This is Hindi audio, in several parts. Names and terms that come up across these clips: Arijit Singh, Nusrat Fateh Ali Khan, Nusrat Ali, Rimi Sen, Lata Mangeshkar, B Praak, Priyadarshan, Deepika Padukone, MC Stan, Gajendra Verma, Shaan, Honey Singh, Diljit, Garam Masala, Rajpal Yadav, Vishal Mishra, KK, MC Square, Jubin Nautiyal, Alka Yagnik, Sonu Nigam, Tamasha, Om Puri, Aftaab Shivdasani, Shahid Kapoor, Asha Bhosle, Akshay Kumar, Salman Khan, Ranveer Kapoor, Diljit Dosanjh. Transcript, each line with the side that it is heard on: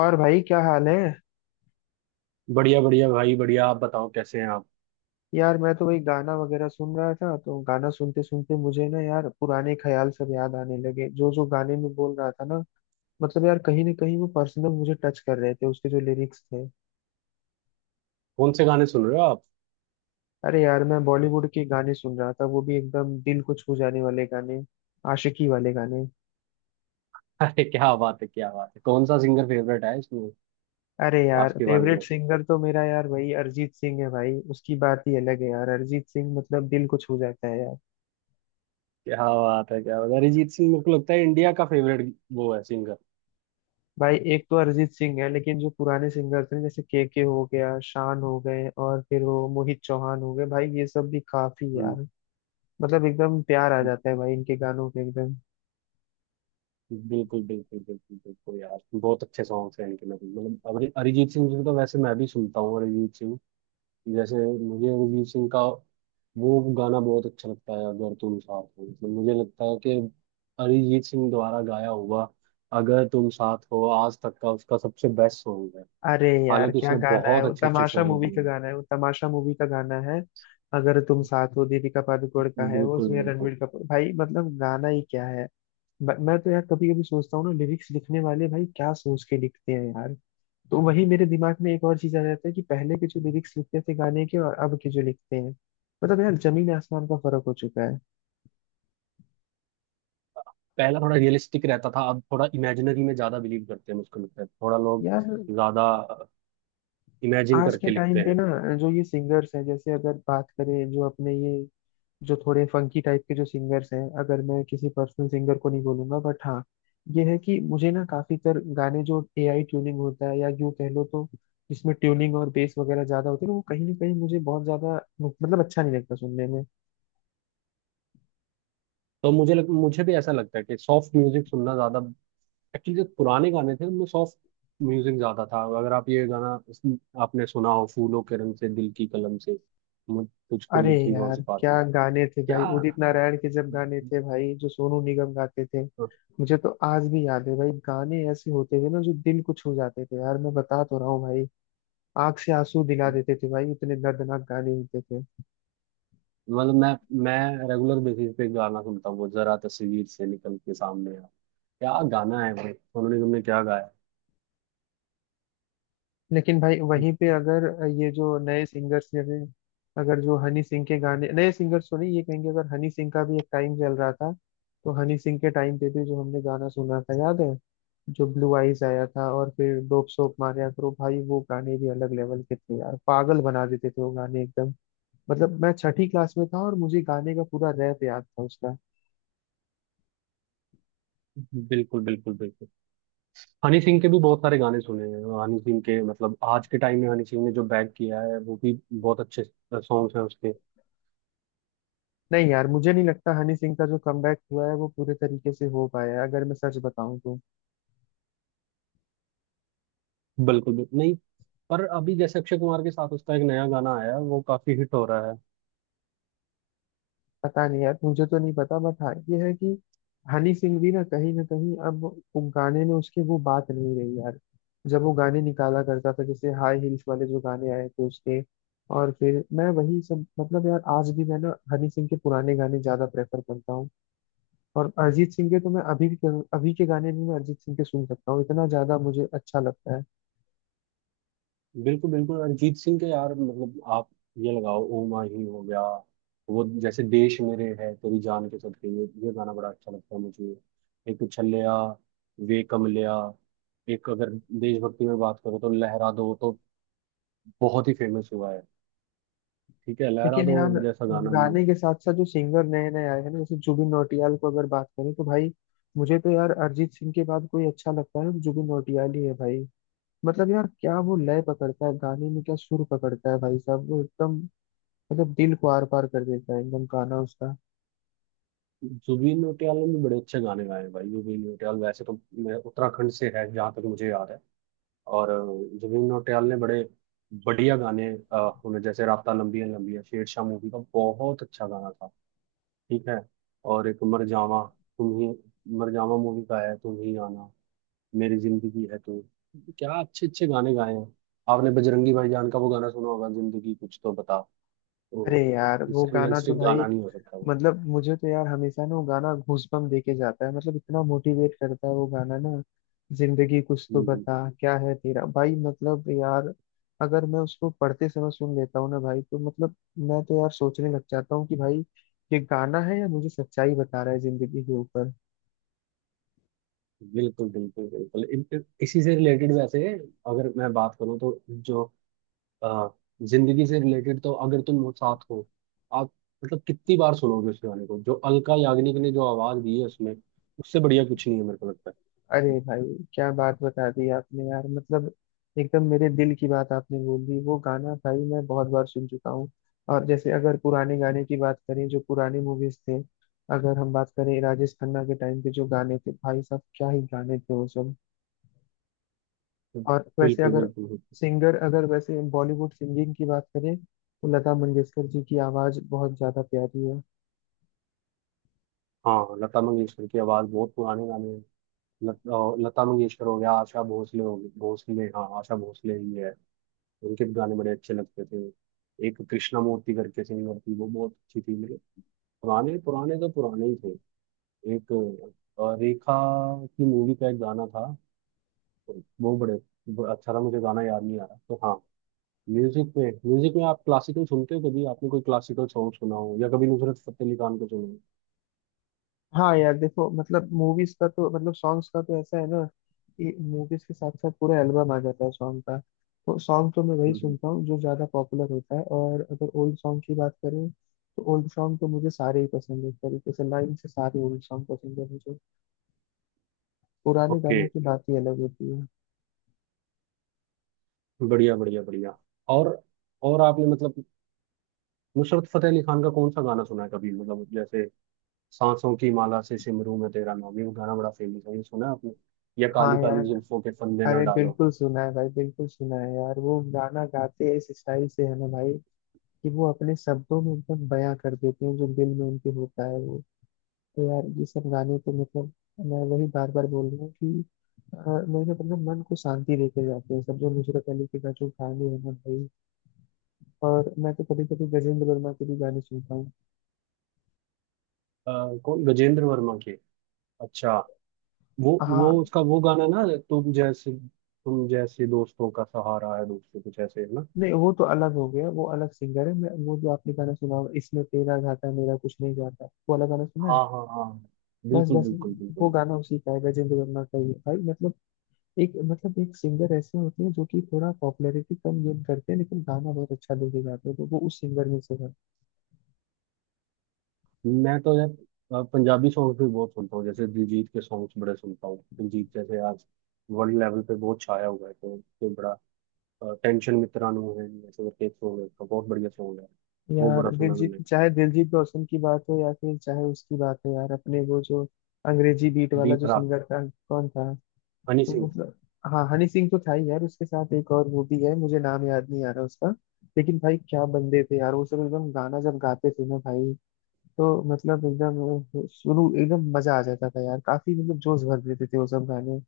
left: और भाई क्या हाल है।
right: बढ़िया बढ़िया भाई बढ़िया। आप बताओ कैसे हैं आप।
left: यार मैं तो वही गाना वगैरह सुन रहा था। तो गाना सुनते सुनते मुझे ना यार पुराने ख्याल सब याद आने लगे, जो जो गाने में बोल रहा था ना। मतलब यार कहीं ना कहीं वो पर्सनल मुझे टच कर रहे थे, उसके जो लिरिक्स थे।
right: कौन से गाने सुन रहे हो आप?
left: अरे यार मैं बॉलीवुड के गाने सुन रहा था, वो भी एकदम दिल को छू जाने वाले गाने, आशिकी वाले गाने।
right: अरे क्या बात है, क्या बात है। कौन सा सिंगर फेवरेट है इसमें?
left: अरे यार
right: आज के वाले
left: फेवरेट
right: में।
left: सिंगर तो मेरा यार भाई अरिजीत सिंह है भाई। उसकी बात ही अलग है यार। अरिजीत सिंह मतलब दिल को छू जाता है यार।
right: क्या बात है, क्या बात है। अरिजीत सिंह, मेरे को लगता है इंडिया का फेवरेट वो है सिंगर।
left: भाई एक तो अरिजीत सिंह है, लेकिन जो पुराने सिंगर थे जैसे के हो गया, शान हो गए, और फिर वो मोहित चौहान हो गए, भाई ये सब भी काफी
right: हम्म।
left: यार। मतलब एकदम प्यार आ जाता है भाई इनके गानों के एकदम।
right: बिल्कुल बिल्कुल बिल्कुल बिल्कुल यार, बहुत अच्छे सॉन्ग्स हैं इनके। मतलब अरिजीत सिंह जी को तो वैसे मैं भी सुनता हूँ। अरिजीत सिंह जैसे, मुझे अरिजीत सिंह का वो गाना बहुत अच्छा लगता है, अगर तुम साथ हो। मतलब मुझे लगता है कि अरिजीत सिंह द्वारा गाया हुआ अगर तुम साथ हो आज तक का उसका सबसे बेस्ट सॉन्ग है।
left: अरे यार
right: हालांकि
left: क्या
right: उसने
left: गाना है
right: बहुत
left: वो,
right: अच्छे अच्छे
left: तमाशा
right: सॉन्ग
left: मूवी
right: दिए
left: का
right: हैं।
left: गाना है वो, तमाशा मूवी का गाना है। अगर तुम साथ हो, दीपिका पादुकोण का है वो,
right: बिल्कुल
left: उसमें
right: बिल्कुल।
left: रणवीर कपूर, भाई मतलब गाना ही क्या है। मैं तो यार कभी कभी सोचता हूँ ना, लिरिक्स लिखने वाले भाई क्या सोच के लिखते हैं यार। तो वही मेरे दिमाग में एक और चीज आ जाता है कि पहले के जो लिरिक्स लिखते थे गाने के, और अब के जो लिखते हैं, मतलब यार जमीन आसमान का फर्क हो चुका है।
right: पहला थोड़ा रियलिस्टिक रहता था, अब थोड़ा इमेजिनरी में ज्यादा बिलीव करते हैं, मुझको लगता है थोड़ा लोग
left: यार
right: ज्यादा इमेजिन
left: आज के
right: करके लिखते
left: टाइम पे
right: हैं।
left: ना जो ये सिंगर्स हैं, जैसे अगर बात करें जो अपने ये जो थोड़े फंकी टाइप के जो सिंगर्स हैं, अगर मैं किसी पर्सनल सिंगर को नहीं बोलूंगा, बट हाँ ये है कि मुझे ना काफी तर गाने जो एआई ट्यूनिंग होता है, या यूँ कह लो तो जिसमें ट्यूनिंग और बेस वगैरह ज्यादा होती है ना, वो कहीं ना कहीं मुझे बहुत ज्यादा मतलब अच्छा नहीं लगता सुनने में।
right: तो मुझे भी ऐसा लगता है कि सॉफ्ट म्यूजिक सुनना ज्यादा, एक्चुअली जो पुराने गाने थे उनमें सॉफ्ट म्यूजिक ज्यादा था। अगर आप ये गाना आपने सुना हो, फूलों के रंग से दिल की कलम से तुझको
left: अरे
right: लिखी
left: यार
right: रोज
left: क्या
right: पाती।
left: गाने थे भाई,
right: क्या।
left: उदित नारायण के जब गाने थे भाई, जो सोनू निगम गाते थे। मुझे तो आज भी याद है भाई, गाने ऐसे होते थे ना जो दिल को छू जाते थे यार, मैं बता तो रहा हूँ भाई। आंख से आंसू दिला देते थे भाई, इतने दर्दनाक गाने होते थे।
right: मतलब मैं रेगुलर बेसिस पे गाना सुनता हूँ, वो जरा तस्वीर से निकल के सामने आ। क्या गाना है भाई उन्होंने, तुमने क्या गाया।
left: लेकिन भाई वहीं पे अगर ये जो नए सिंगर्स, जैसे अगर जो हनी सिंह के गाने, नए सिंगर्स तो नहीं ये कहेंगे, अगर हनी सिंह का भी एक टाइम चल रहा था, तो हनी सिंह के टाइम पे भी जो हमने गाना सुना था याद है, जो ब्लू आइज आया था, और फिर डोप सोप मारिया करो, भाई वो गाने भी अलग लेवल के थे यार, पागल बना देते थे वो गाने एकदम। मतलब मैं छठी क्लास में था और मुझे गाने का पूरा रैप याद था उसका।
right: बिल्कुल बिल्कुल बिल्कुल। हनी सिंह के भी बहुत सारे गाने सुने हैं हनी सिंह के। मतलब आज के टाइम में हनी सिंह ने जो बैक किया है वो भी बहुत अच्छे सॉन्ग्स हैं उसके।
left: नहीं यार मुझे नहीं लगता हनी सिंह का जो कमबैक हुआ है वो पूरे तरीके से हो पाया है, अगर मैं सच बताऊं तो।
right: बिल्कुल बिल्कुल, नहीं। पर अभी जैसे अक्षय कुमार के साथ उसका एक नया गाना आया है, वो काफी हिट हो रहा है।
left: पता नहीं यार मुझे तो नहीं पता, बट हाँ ये है कि हनी सिंह भी ना कहीं अब वो गाने में उसकी वो बात नहीं रही यार, जब वो गाने निकाला करता था, जैसे हाई हील्स वाले जो गाने आए थे उसके। और फिर मैं वही सब मतलब यार आज भी मैं ना हनी सिंह के पुराने गाने ज्यादा प्रेफर करता हूँ। और अरिजीत सिंह के तो मैं अभी भी, अभी के गाने भी मैं अरिजीत सिंह के सुन सकता हूँ, इतना ज्यादा मुझे अच्छा लगता है।
right: बिल्कुल बिल्कुल, अरिजीत सिंह के यार, मतलब आप ये लगाओ, ओ माही हो गया। वो जैसे देश मेरे है तेरी जान के सदके, ये गाना बड़ा अच्छा लगता है मुझे। एक उछलिया, वे कमलिया। एक अगर देशभक्ति में बात करो तो लहरा दो, तो बहुत ही फेमस हुआ है। ठीक है, लहरा
left: लेकिन
right: दो
left: यार
right: जैसा गाना नहीं है।
left: गाने के साथ साथ जो सिंगर नए नए आए हैं ना, जैसे जुबिन नौटियाल को अगर बात करें तो भाई, मुझे तो यार अरिजीत सिंह के बाद कोई अच्छा लगता है तो जुबिन नौटियाल ही है भाई। मतलब यार क्या वो लय पकड़ता है गाने में, क्या सुर पकड़ता है भाई साहब वो एकदम, मतलब दिल को आर पार कर देता है एकदम गाना उसका।
right: जुबिन नौटियाल ने भी बड़े अच्छे गाने गाए हैं भाई। जुबिन नौटियाल वैसे तो, मैं उत्तराखंड से है जहाँ तक मुझे याद है। और जुबिन नौटियाल ने बड़े बढ़िया गाने, अ, उन्हें जैसे रात लंबी है लंबी है, शेरशाह मूवी का बहुत अच्छा गाना था। ठीक है। और एक मर जावा, तुम ही, मर जावा मूवी का है, तुम ही आना मेरी जिंदगी है तू। क्या अच्छे अच्छे गाने गाए हैं। आपने बजरंगी भाईजान का वो गाना सुना होगा, जिंदगी कुछ तो बता।
left: अरे
right: तो
left: यार वो
right: इससे
left: गाना तो
right: रियलिस्टिक
left: भाई
right: गाना नहीं हो सकता वो।
left: मतलब, मुझे तो यार हमेशा ना वो गाना गूजबम्प देके जाता है, मतलब इतना मोटिवेट करता है वो गाना ना, जिंदगी कुछ तो
right: हम्म।
left: बता, क्या है तेरा, भाई मतलब यार अगर मैं उसको पढ़ते समय सुन लेता हूँ ना भाई तो मतलब मैं तो यार सोचने लग जाता हूँ कि भाई ये गाना है या मुझे सच्चाई बता रहा है जिंदगी के ऊपर।
right: बिल्कुल बिल्कुल बिल्कुल, इसी से रिलेटेड वैसे अगर मैं बात करूँ तो जो आ, जिंदगी से रिलेटेड, तो अगर तुम साथ हो आप, मतलब कितनी बार सुनोगे उस गाने को जो अलका याग्निक ने जो आवाज दी है उसमें। उससे बढ़िया कुछ नहीं है मेरे को लगता
left: अरे भाई क्या बात बता दी आपने यार, मतलब एकदम मेरे दिल की बात आपने बोल दी, वो गाना भाई मैं बहुत बार सुन चुका हूँ। और जैसे अगर पुराने गाने की बात करें, जो पुराने मूवीज थे, अगर हम बात करें राजेश खन्ना के टाइम पे जो गाने थे, भाई साहब क्या ही गाने थे वो सब।
right: है।
left: और वैसे
right: बिल्कुल
left: अगर
right: बिल्कुल बिल्कुल।
left: सिंगर, अगर वैसे बॉलीवुड सिंगिंग की बात करें तो लता मंगेशकर जी की आवाज बहुत ज्यादा प्यारी है।
right: हाँ, लता मंगेशकर की आवाज, बहुत पुराने गाने हैं। लता मंगेशकर हो गया, आशा भोसले हो गई भोसले, हाँ आशा भोसले ही है। उनके भी गाने बड़े अच्छे लगते थे। एक कृष्णा मूर्ति करके सिंगर थी, वो बहुत अच्छी थी मतलब। पुराने पुराने तो पुराने ही थे। एक रेखा की मूवी का एक गाना था, वो बड़े, वो अच्छा था, मुझे गाना याद नहीं आ रहा तो हाँ। म्यूजिक में आप क्लासिकल सुनते हो कभी? आपने कोई क्लासिकल सॉन्ग सुना हो या कभी नुसरत फतेह अली खान को सुना हो?
left: हाँ यार देखो मतलब मूवीज का तो मतलब सॉन्ग्स का तो ऐसा है ना कि मूवीज के साथ साथ पूरा एल्बम आ जाता है सॉन्ग का, तो सॉन्ग तो मैं वही
right: हम्म,
left: सुनता हूँ जो ज्यादा पॉपुलर होता है। और अगर ओल्ड सॉन्ग की बात करें तो ओल्ड सॉन्ग तो मुझे सारे ही पसंद है, एक तरीके से लाइन से सारे ओल्ड सॉन्ग पसंद है मुझे। पुराने
right: ओके।
left: गानों की बात ही अलग होती है।
right: बढ़िया बढ़िया बढ़िया। और और आपने मतलब नुसरत फतेह अली खान का कौन सा गाना सुना है कभी? मतलब जैसे सांसों की माला से सिमरू में तेरा नाम, ये गाना बड़ा फेमस है, ये सुना है आपने? या
left: हाँ
right: काली काली
left: यार,
right: जुल्फों के फंदे ना
left: अरे
right: डालो।
left: बिल्कुल सुना है भाई, बिल्कुल सुना है यार। वो गाना गाते हैं इस स्टाइल से है ना भाई, कि वो अपने शब्दों में एकदम बयां कर देते हैं जो दिल में उनके होता है वो। तो यार ये सब गाने तो मतलब, मैं वही बार बार बोल रहा हूँ कि अ, मेरे मतलब मन को शांति देके जाते हैं सब, जो नुसरत अली के का जो गाने हैं ना भाई। और मैं तो कभी कभी गजेंद्र वर्मा के भी गाने सुनता हूँ।
right: अ, कौन, गजेंद्र वर्मा के? अच्छा। वो
left: हाँ,
right: उसका वो गाना ना, तुम जैसे दोस्तों का सहारा है दोस्तों, कुछ ऐसे है ना?
left: नहीं वो तो अलग हो गया, वो अलग सिंगर है। मैं वो, जो आपने गाना सुना होगा इसमें, तेरा घाटा मेरा कुछ नहीं जाता, वो वाला गाना सुना है।
right: हाँ हाँ हाँ,
left: बस
right: बिल्कुल
left: बस,
right: बिल्कुल
left: वो
right: बिल्कुल।
left: गाना उसी का है, गजेंद्र वर्मा का ही है भाई। मतलब एक सिंगर ऐसे होते हैं जो कि थोड़ा पॉपुलैरिटी कम गेन करते हैं, लेकिन गाना बहुत अच्छा लेके जाते हैं, तो वो उस सिंगर में से है।
right: मैं तो यार पंजाबी सॉन्ग भी बहुत सुनता हूँ। जैसे दिलजीत के सॉन्ग्स बड़े सुनता हूँ, दिलजीत जैसे आज वर्ल्ड लेवल पे बहुत छाया हुआ है, तो उसके बड़ा टेंशन मित्रानू है ऐसे करके एक सॉन्ग है उसका, बहुत बढ़िया सॉन्ग है। वो
left: यार
right: बड़ा सुना
left: दिलजीत,
right: मैंने।
left: चाहे दिलजीत दोसांझ की बात हो या फिर चाहे उसकी बात हो, यार अपने वो जो अंग्रेजी बीट
right: बी
left: वाला जो
right: प्राक,
left: सिंगर था, कौन था?
right: हनी
left: तो
right: सिंह।
left: मतलब हाँ हनी सिंह तो था ही यार, उसके साथ एक और वो भी है, मुझे नाम याद नहीं आ रहा उसका। लेकिन भाई क्या बंदे थे यार, वो सब एकदम गाना जब गाते थे ना भाई, तो मतलब एकदम शुरू एकदम मजा आ जाता था यार, काफी मतलब जोश भर देते थे वो सब गाने।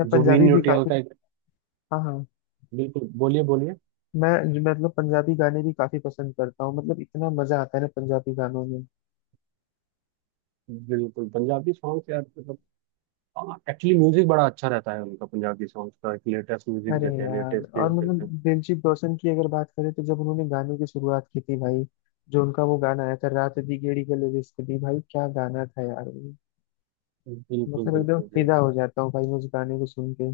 left: मैं
right: जुबिन
left: पंजाबी भी
right: नौटियाल
left: काफी,
right: का एक।
left: हाँ हाँ,
right: बिल्कुल, बोलिए बोलिए।
left: मैं मतलब पंजाबी गाने भी काफी पसंद करता हूँ, मतलब इतना मजा आता है ना पंजाबी गानों में।
right: बिल्कुल पंजाबी सॉन्ग यार, मतलब एक्चुअली म्यूजिक बड़ा अच्छा रहता है उनका, पंजाबी सॉन्ग्स का लेटेस्ट म्यूजिक
left: अरे
right: देते हैं,
left: यार
right: लेटेस्ट चीज
left: और मतलब
right: देते हैं।
left: दिलजीत दोसांझ की अगर बात करें, तो जब उन्होंने गाने की शुरुआत की थी भाई, जो उनका वो गाना आया था, रात दी गेड़ी गले रिश्क दी, भाई क्या गाना था यार वो।
right: बिल्कुल
left: मतलब एकदम
right: बिल्कुल
left: फिदा हो
right: बिल्कुल।
left: जाता हूँ भाई मैं उस गाने को सुन के।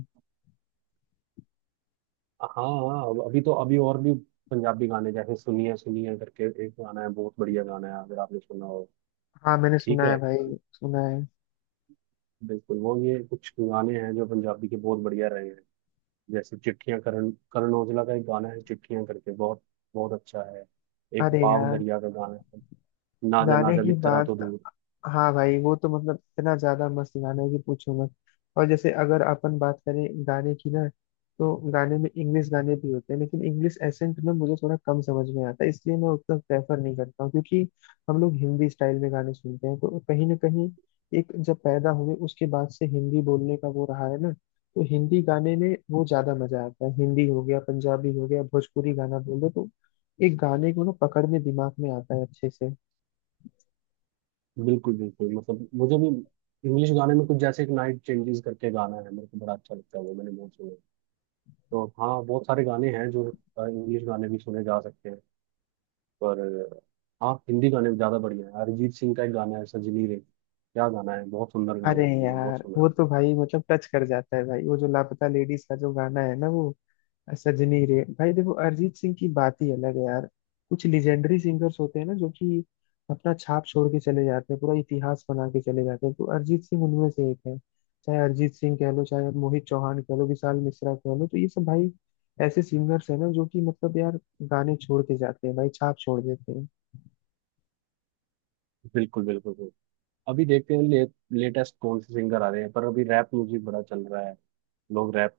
right: हाँ हाँ अभी तो अभी और भी पंजाबी गाने जैसे सुनिए सुनिए करके एक गाना है, बहुत बढ़िया गाना है, अगर आपने सुना हो।
left: हाँ मैंने
right: ठीक
left: सुना है
right: है।
left: भाई सुना है।
right: बिल्कुल, वो ये कुछ गाने हैं जो पंजाबी के बहुत बढ़िया रहे हैं। जैसे चिट्ठियां, करण करण औजला का एक गाना है चिट्ठियां करके, बहुत बहुत अच्छा है। एक
left: अरे
right: पाव
left: यार
right: दरिया का गाना है, नाजा
left: गाने
right: नाजा
left: की
right: मित्रा
left: बात,
right: तो दूर।
left: हाँ भाई वो तो मतलब इतना ज्यादा मस्त गाना है कि पूछो मत। और जैसे अगर अपन बात करें गाने की ना, तो गाने में इंग्लिश गाने भी होते हैं, लेकिन इंग्लिश एसेंट में मुझे थोड़ा कम समझ में आता है, इसलिए मैं उतना प्रेफर नहीं करता हूँ, क्योंकि हम लोग हिंदी स्टाइल में गाने सुनते हैं, तो कहीं ना कहीं एक जब पैदा हुए उसके बाद से हिंदी बोलने का वो रहा है ना, तो हिंदी गाने में वो ज्यादा मजा आता है। हिंदी हो गया, पंजाबी हो गया, भोजपुरी गाना बोल दो तो एक गाने को ना पकड़ में दिमाग में आता है अच्छे से।
right: बिल्कुल बिल्कुल, मतलब मुझे भी इंग्लिश गाने में कुछ जैसे एक नाइट चेंजेस करके गाना है, मेरे को बड़ा अच्छा लगता है, वो मैंने बहुत सुने। तो हाँ बहुत सारे गाने हैं जो इंग्लिश गाने भी सुने जा सकते हैं, पर हाँ हिंदी गाने भी ज्यादा बढ़िया है। अरिजीत सिंह का एक गाना है सजनी रे, क्या गाना है, बहुत सुंदर गाना
left: अरे
right: है, मैंने बहुत
left: यार
right: सुना
left: वो
right: है।
left: तो भाई मतलब टच कर जाता है भाई, वो जो लापता लेडीज का जो गाना है ना वो, सजनी रे, भाई देखो अरिजीत सिंह की बात ही अलग है यार। कुछ लेजेंडरी सिंगर्स होते हैं ना जो कि अपना छाप छोड़ के चले जाते हैं, पूरा इतिहास बना के चले जाते हैं, तो अरिजीत सिंह उनमें से एक है। चाहे अरिजीत सिंह कह लो, चाहे मोहित चौहान कह लो, विशाल मिश्रा कह लो, तो ये सब भाई ऐसे सिंगर्स है ना जो कि मतलब यार गाने छोड़ के जाते हैं भाई, छाप छोड़ देते हैं।
right: बिल्कुल बिल्कुल बिल्कुल। अभी देखते हैं लेटेस्ट कौन से सिंगर आ रहे हैं, पर अभी रैप म्यूजिक बड़ा चल रहा है, लोग रैप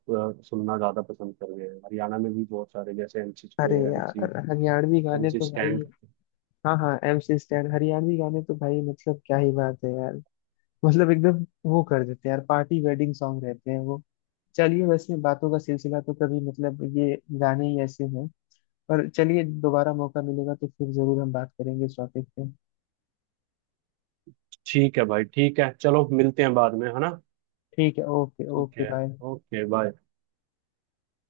right: सुनना ज्यादा पसंद कर रहे हैं। हरियाणा में भी बहुत सारे, जैसे एमसी
left: अरे
right: स्क्वेयर, एमसी
left: यार हरियाणवी गाने
right: एमसी
left: तो भाई,
right: स्टैंड।
left: हाँ हाँ एमसी स्टैन, हरियाणवी गाने तो भाई मतलब क्या ही बात है यार। मतलब एकदम वो कर देते हैं यार, पार्टी वेडिंग सॉन्ग रहते हैं वो। चलिए वैसे बातों का सिलसिला तो कभी, मतलब ये गाने ही ऐसे हैं। पर चलिए दोबारा मौका मिलेगा तो फिर जरूर हम बात करेंगे इस टॉपिक पे।
right: ठीक है भाई, ठीक है, चलो मिलते हैं बाद में है ना।
left: ठीक है, ओके
right: ठीक
left: ओके,
right: है,
left: बाय।
right: Okay bye.